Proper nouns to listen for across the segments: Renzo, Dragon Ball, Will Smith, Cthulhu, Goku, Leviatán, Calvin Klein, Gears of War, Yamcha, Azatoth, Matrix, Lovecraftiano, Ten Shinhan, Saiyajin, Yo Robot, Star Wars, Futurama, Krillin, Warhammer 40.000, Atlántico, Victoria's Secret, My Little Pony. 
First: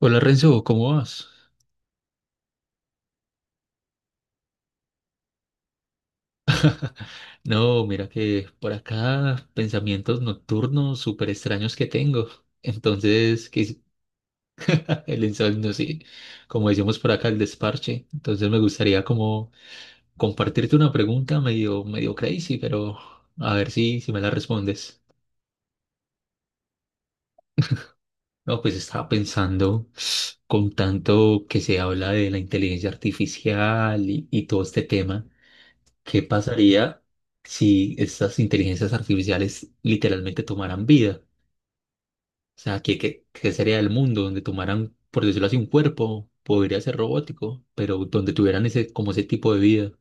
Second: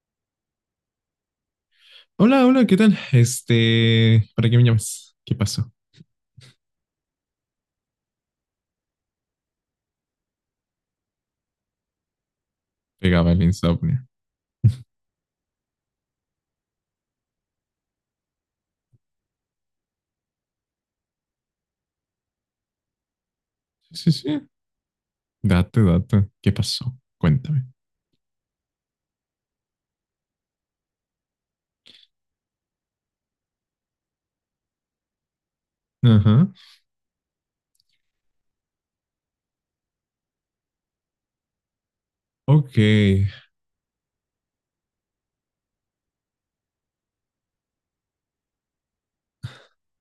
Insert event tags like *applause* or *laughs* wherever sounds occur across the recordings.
Hola Renzo, ¿cómo vas? Hola, hola, ¿qué tal? Este, ¿para qué me llamas? ¿Qué pasó? No, mira que por acá pensamientos nocturnos súper extraños que tengo. Pegaba el Entonces, que insomnio. *laughs* *laughs* el insomnio, sí, como decimos por acá, el desparche. Entonces me gustaría como compartirte una pregunta medio crazy, pero a ver si Sí, me la sí, respondes. date. ¿Qué pasó? Cuéntame. No, pues estaba pensando con tanto que se habla de la inteligencia artificial y todo este tema. ¿Qué Ajá. pasaría si estas inteligencias artificiales literalmente tomaran vida? O Ok. sea, ¿qué sería el mundo donde tomaran, por decirlo así, un cuerpo? Podría ser robótico, pero donde tuvieran ese, como ese tipo de vida.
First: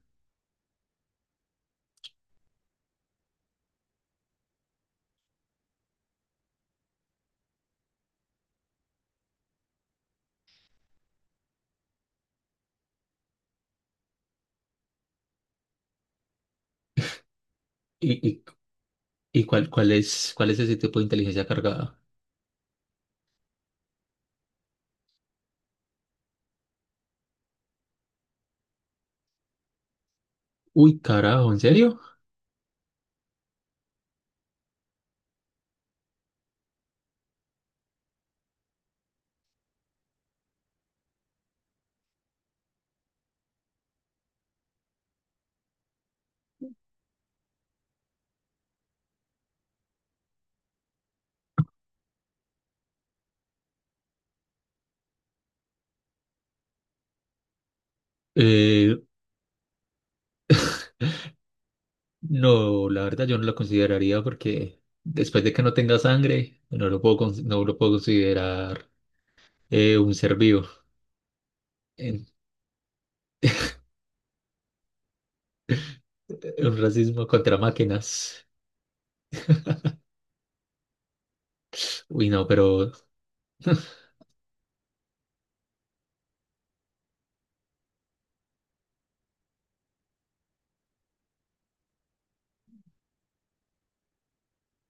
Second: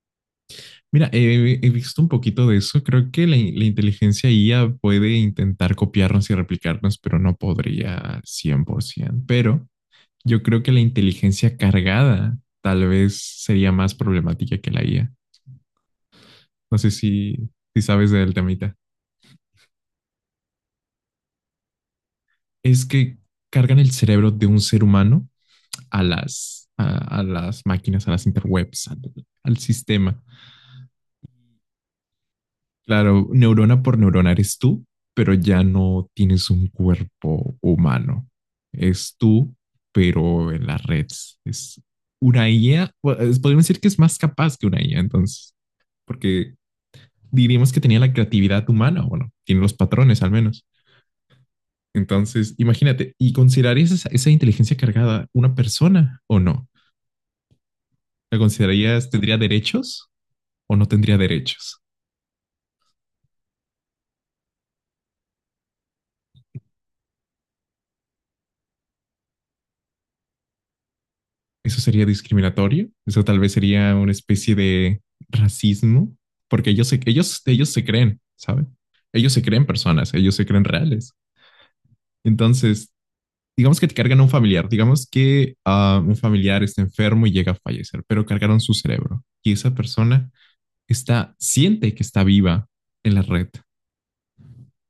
Mira, he visto un poquito de eso. Creo que la inteligencia IA puede intentar copiarnos y replicarnos, pero no podría 100%. Pero yo creo que la inteligencia cargada tal vez sería más problemática que la IA. No sé si sabes ¿Y, del y, temita. y cuál es, cuál es ese tipo de inteligencia cargada? Es que cargan el cerebro de un ser humano a las máquinas, a las interwebs, al sistema. Uy, carajo, ¿en serio? Claro, neurona por neurona eres tú, pero ya no tienes un cuerpo humano. Es tú, pero en las redes. Es una IA, podríamos decir que es más capaz que una IA, entonces, porque diríamos que tenía la creatividad humana, bueno, tiene los patrones al menos. Entonces, imagínate, ¿y considerarías esa inteligencia cargada una persona o no? ¿La Eh, considerarías, tendría derechos? O no tendría derechos. no, la verdad yo no la consideraría porque después de que no tenga sangre, no lo puedo, no lo puedo considerar un ser vivo. ¿Eso sería En- discriminatorio? ¿Eso tal vez sería una especie de racismo? Porque un ellos se, racismo ellos, contra ellos se creen, máquinas. ¿saben? Ellos se creen personas, ellos se creen reales. Uy, no, pero, Entonces, digamos que te *laughs* cargan a un familiar, digamos que un familiar está enfermo y llega a fallecer, pero cargaron su cerebro y esa persona está, siente que está viva en la red.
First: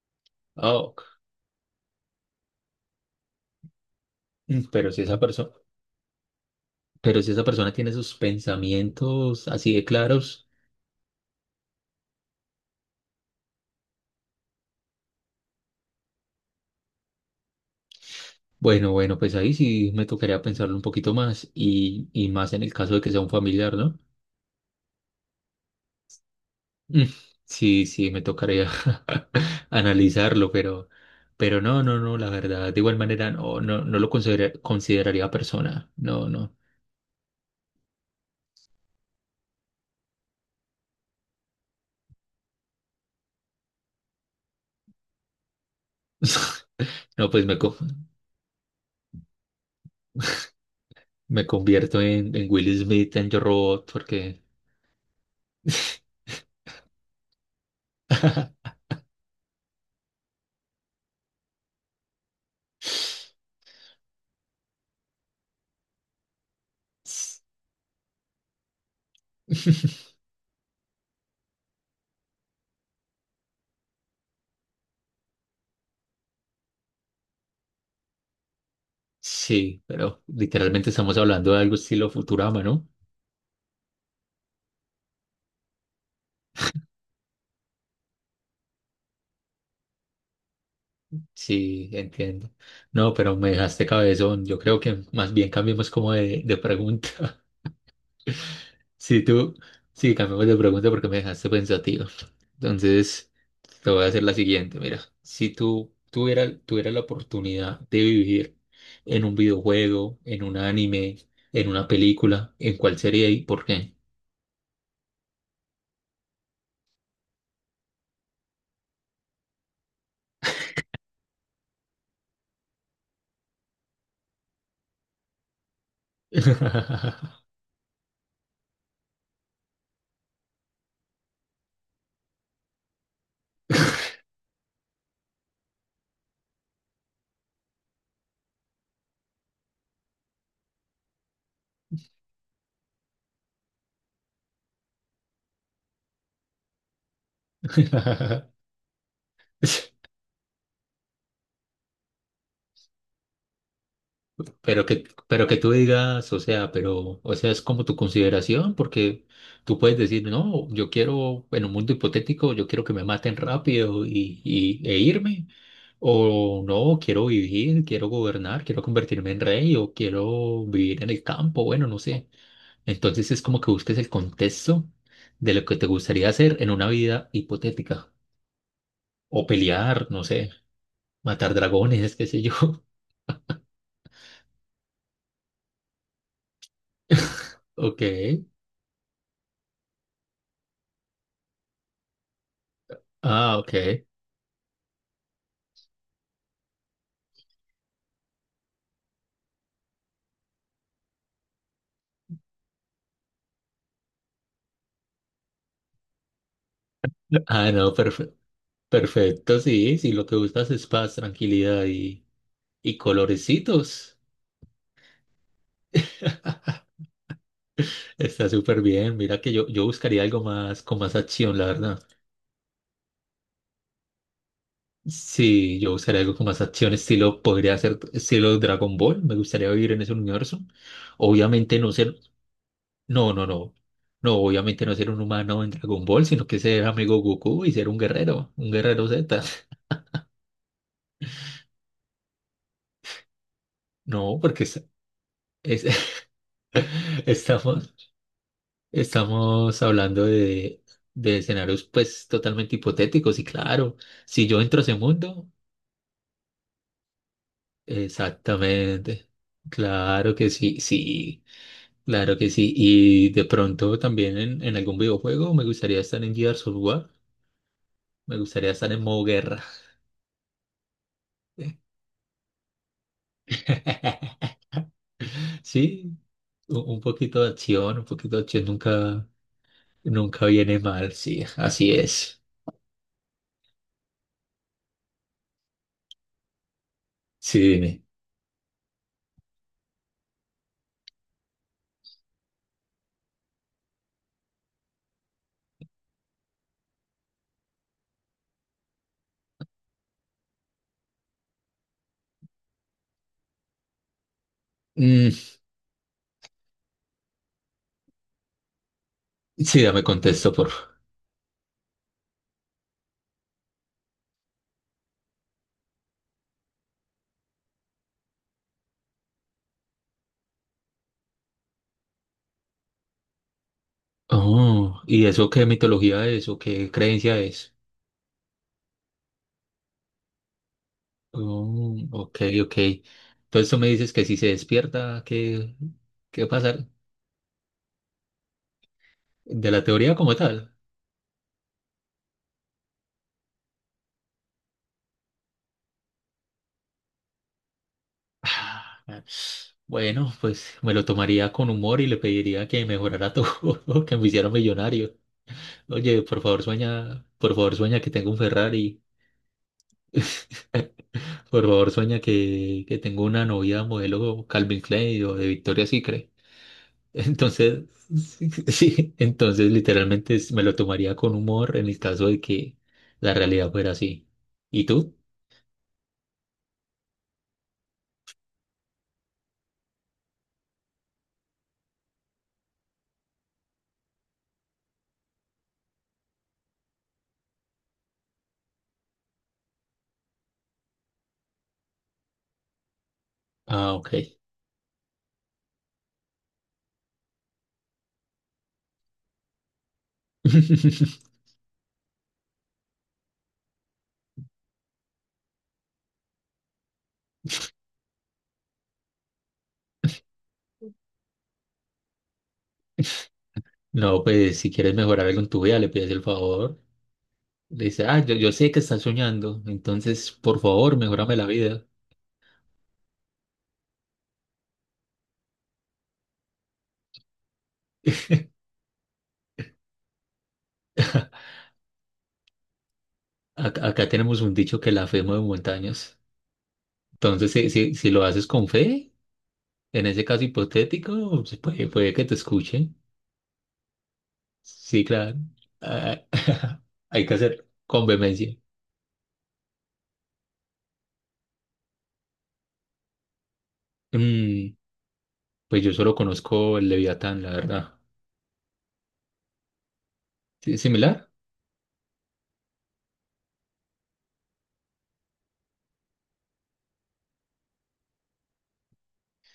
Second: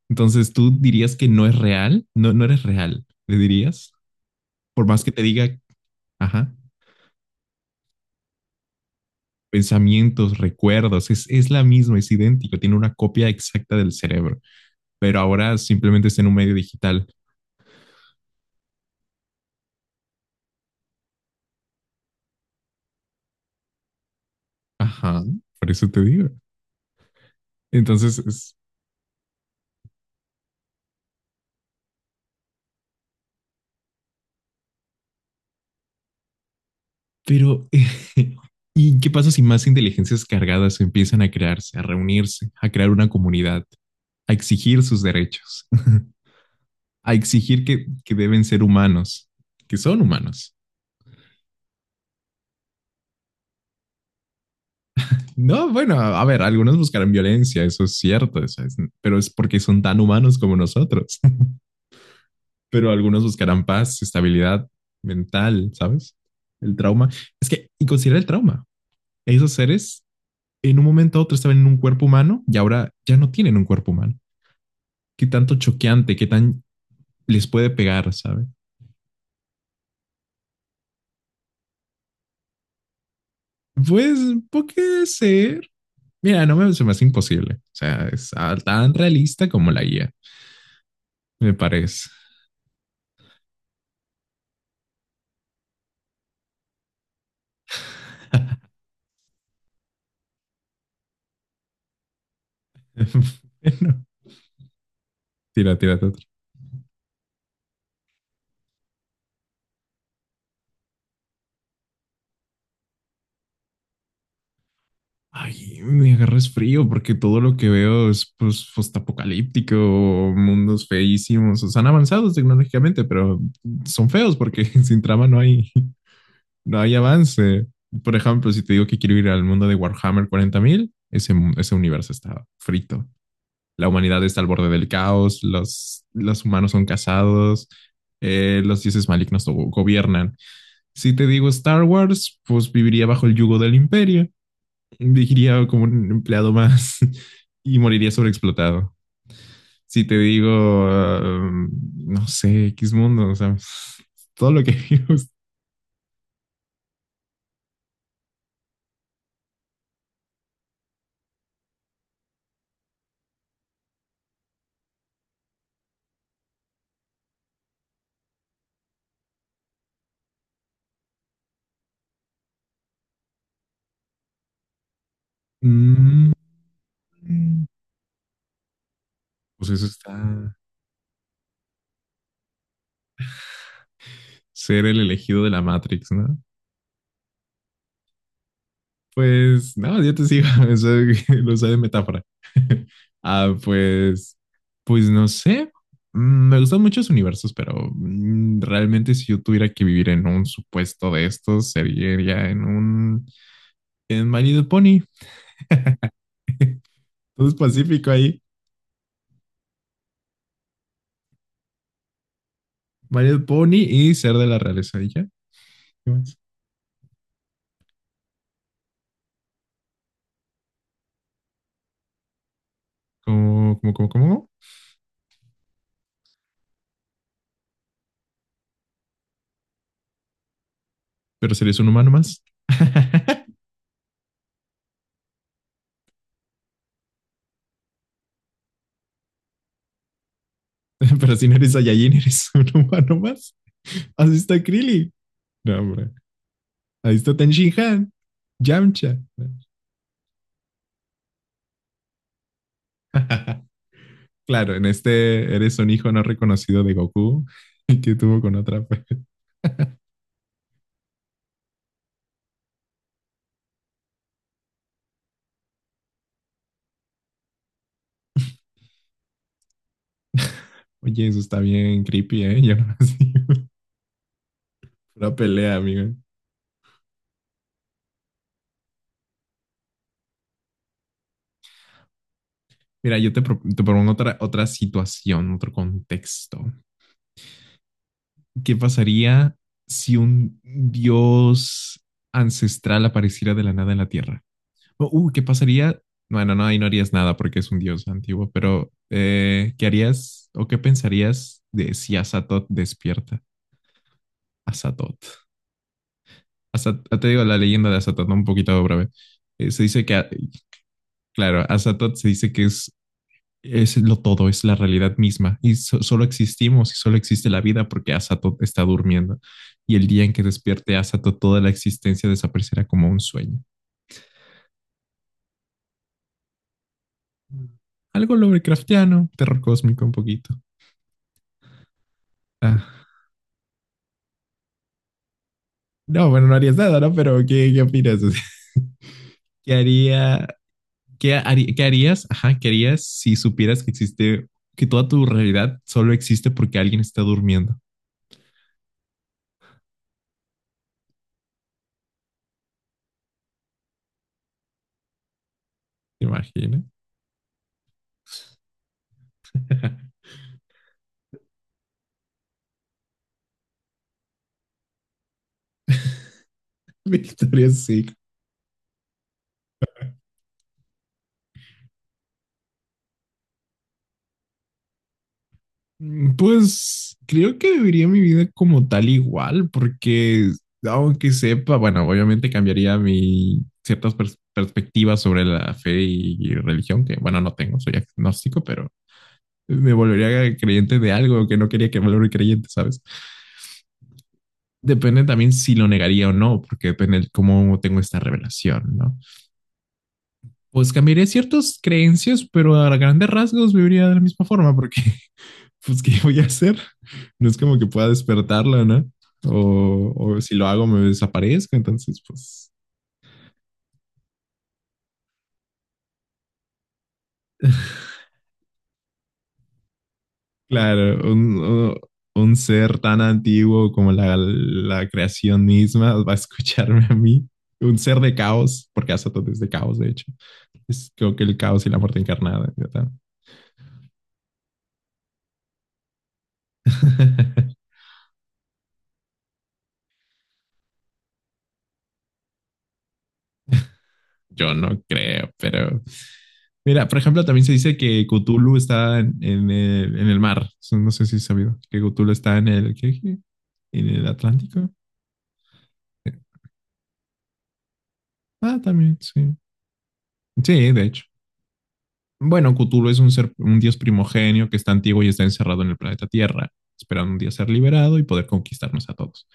Entonces, ¿tú oh, dirías que no es real? No, no eres real, le dirías, por pero si más que esa te persona, diga, ajá, pero si esa persona tiene sus pensamientos así de pensamientos, claros, recuerdos, es la misma, es idéntico, tiene una copia exacta del cerebro, pero ahora simplemente está en un medio digital. bueno, pues ahí sí me tocaría pensarlo un poquito más y más en el caso de que sea un familiar, ¿no? Ajá, por eso te digo. Mm, sí, sí, Entonces, me es, tocaría *laughs* analizarlo, pero no, no, no, la verdad, de igual manera no, no, no lo consideraría persona, no, no. pero *laughs* ¿y qué pasa si más inteligencias cargadas empiezan a crearse, a reunirse, a crear una comunidad, a exigir sus derechos, *laughs* *laughs* a No, pues exigir que deben ser humanos, que son *laughs* humanos? me convierto en Will Smith en Yo Robot porque No, bueno, a ver, algunos buscarán violencia, eso es cierto, eso *laughs* es, pero es porque son tan humanos como nosotros. Pero algunos *laughs* buscarán paz, estabilidad mental, ¿sabes? El trauma. Es que, y considera el trauma. Esos seres en un momento a otro estaban en un cuerpo humano y ahora ya no tienen un cuerpo humano. Qué tanto choqueante, qué tan les puede pegar, ¿sabes? sí, pero literalmente estamos hablando de algo estilo Futurama, ¿no? Pues puede ser. Mira, no me, se me hace imposible. O sea, es tan realista como la guía, me Sí, parece. entiendo. No, pero me dejaste cabezón. Yo creo que más bien cambiemos como de pregunta. *laughs* Sí, tú, sí, cambiemos de pregunta porque me dejaste pensativo. *laughs* Entonces, te Bueno, voy a hacer la siguiente. Mira, si tú tírate otra. tuvieras tuviera la oportunidad de vivir en un videojuego, en un anime, en una película, ¿en cuál sería y por qué? Ay, me agarras frío porque todo lo que veo es pues postapocalíptico, mundos feísimos, o sea, han avanzado tecnológicamente, pero son feos porque *laughs* sin trama no hay, no hay avance. Por ejemplo, si te digo que quiero ir al mundo de Warhammer 40000, ese, ese universo está frito. La humanidad *laughs* está al borde del caos, los humanos son casados, los dioses malignos gobiernan. Si te digo Star Wars, pues viviría bajo el yugo del imperio, viviría como un empleado más *laughs* y moriría sobreexplotado. Si te digo, um, no sé, X mundo, o sea, *laughs* todo lo que vimos, pero que tú digas, o sea, pero, o sea, es como tu consideración, porque tú puedes decir, no, yo quiero, en un mundo hipotético, yo quiero que me maten rápido e irme, o no, quiero vivir, quiero gobernar, quiero convertirme en rey, o quiero vivir en el campo, bueno, no sé. Entonces es como que busques el contexto de lo que te gustaría mm, hacer en una vida hipotética, o pues eso pelear, no sé, está matar dragones, *laughs* qué sé yo. *laughs* ser el elegido de la Matrix, ¿no? Ok, Pues no, yo te sigo, *laughs* eso *laughs* lo usé de metáfora. *laughs* Ah, ok. Pues, pues no sé. Me gustan muchos universos, pero realmente si yo tuviera que vivir en un supuesto de estos, sería en un en My Little Pony. Todo es Ah, no, pacífico perfecto. ahí. Perfecto, sí, sí, lo que buscas es paz, tranquilidad y My Little Pony y colorecitos. ser de la realeza. ¿Y ya? ¿Qué más? Está súper bien. Mira que yo buscaría algo más con más acción, la verdad. ¿Cómo? Sí, yo buscaría algo con más acción, estilo, podría ser estilo Dragon Ball. Me gustaría vivir en ese universo. Pero serías Obviamente un no humano ser, más. no, no, *laughs* no. No, obviamente no ser un humano en Dragon Ball, sino que ser amigo Goku y ser un guerrero Z. *laughs* Pero si no eres Saiyajin, eres *laughs* un humano más. Así No, está porque Krillin. No, es- hombre. Ahí *laughs* está Ten estamos, Shinhan. Yamcha. estamos hablando de escenarios pues totalmente hipotéticos y *laughs* claro, si yo Claro, entro a en ese mundo, este eres un hijo no reconocido de Goku que tuvo con otra. exactamente, *laughs* claro que sí, sí, claro que sí. Y de pronto también en algún videojuego me gustaría estar en Gears of War, me gustaría estar en modo guerra. Oye, eso está bien creepy, ¿eh? Yo no *laughs* sé. *laughs* Una pelea, amigo. Sí, un poquito de acción, un poquito de acción nunca, nunca viene mal, sí, así es. Mira, yo te, te propongo otra situación, otro contexto. Sí, dime. ¿Qué pasaría si un dios ancestral apareciera de la nada en la Tierra? O, ¿qué pasaría? Bueno, no, ahí no harías nada porque es un dios antiguo, pero ¿qué harías o qué pensarías de si Azatoth despierta? Azatoth. Mm, Te digo la leyenda de Azatoth, ¿no? Un poquito breve. Sí, Se dame dice que, contesto. claro, Azatoth se dice que es lo todo, es la realidad misma. Y solo existimos y solo existe la vida porque Asato está durmiendo. Y el día en que despierte Asato, toda la existencia desaparecerá como un sueño. Oh, ¿y eso qué mitología es o qué creencia es? Algo Lovecraftiano, terror cósmico un poquito. Oh, ok, ok. Ah, Entonces tú me dices que si se despierta, ¿qué, no, qué bueno, va a no harías pasar? nada, ¿no? Pero ¿qué, qué opinas? *laughs* De ¿Qué la teoría como haría, tal. Qué harías? Ajá, ¿qué harías si supieras que existe, que toda tu realidad solo existe porque alguien está durmiendo? Ah, bueno, pues me lo tomaría con humor y le pediría que mejorara todo, *laughs* que me hiciera millonario. Oye, ¿Te imaginas? Por favor sueña que tengo un Ferrari, *laughs* por favor sueña que tengo una novia modelo Calvin Klein o de Victoria's Secret. Victoria Entonces, sí. *laughs* sí, entonces literalmente me lo tomaría con humor en el caso de que la realidad fuera así. ¿Y tú? Pues creo que viviría mi vida como tal igual, porque aunque sepa, bueno, obviamente cambiaría mi ciertas perspectivas sobre la fe y religión, que bueno, no tengo, soy agnóstico, pero me volvería creyente de algo que no quería que me volviera creyente, ¿sabes? Ah, ok. Depende también si lo negaría o no, porque depende de cómo tengo esta revelación, ¿no? Pues *laughs* cambiaría ciertas creencias, pero a grandes rasgos viviría de la misma forma, porque pues, ¿qué voy a hacer? No es como que pueda despertarla, ¿no? O si lo hago me desaparezco, entonces, pues, No, pues si quieres mejorar algo en tu vida, le pides el favor. Le dices, ah, yo sé que estás soñando, entonces por favor, claro, mejórame la vida. Un ser tan antiguo como la creación misma *laughs* va a escucharme a mí. Un ser de caos, porque Azatoth es de caos, de hecho. Es creo que el caos y la muerte encarnada. Ya Acá, acá tenemos un dicho que la fe mueve montañas. Entonces, si, *laughs* si, si lo haces con fe, en ese caso hipotético, pues, puede, puede que te escuchen. yo no Sí, claro. creo, pero... Ah, *laughs* Mira, por hay que ejemplo, también hacer se dice con que vehemencia. Cthulhu está en el mar. Eso no sé si es sabido que Cthulhu está en el... ¿qué? ¿En el Mm, Atlántico? pues yo solo Sí. conozco el Leviatán, la verdad. Ah, también, sí. ¿Sí? Sí, de hecho. ¿Similar? Bueno, Cthulhu es un ser, un dios primogenio que está antiguo y está encerrado en el planeta Tierra, esperando un día ser liberado y poder conquistarnos a todos.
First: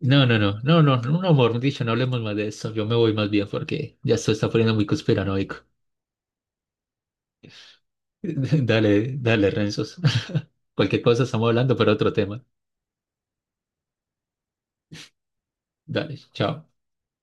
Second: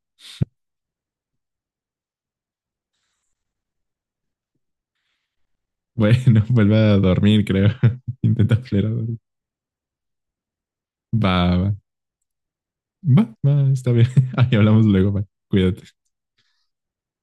No, no, no, no, no, no, no, amor, dicho, no hablemos más de eso. Yo me voy más bien porque ya esto está poniendo muy conspiranoico. Bueno, *laughs* vuelve a dormir, creo. *laughs* *laughs* Intenta flera Dale, dormir. dale, Renzos. *laughs* Cualquier cosa Va, estamos va, hablando, pero otro tema. Va, está bien. *laughs* Ahí hablamos luego, va. Cuídate. Dale, chao.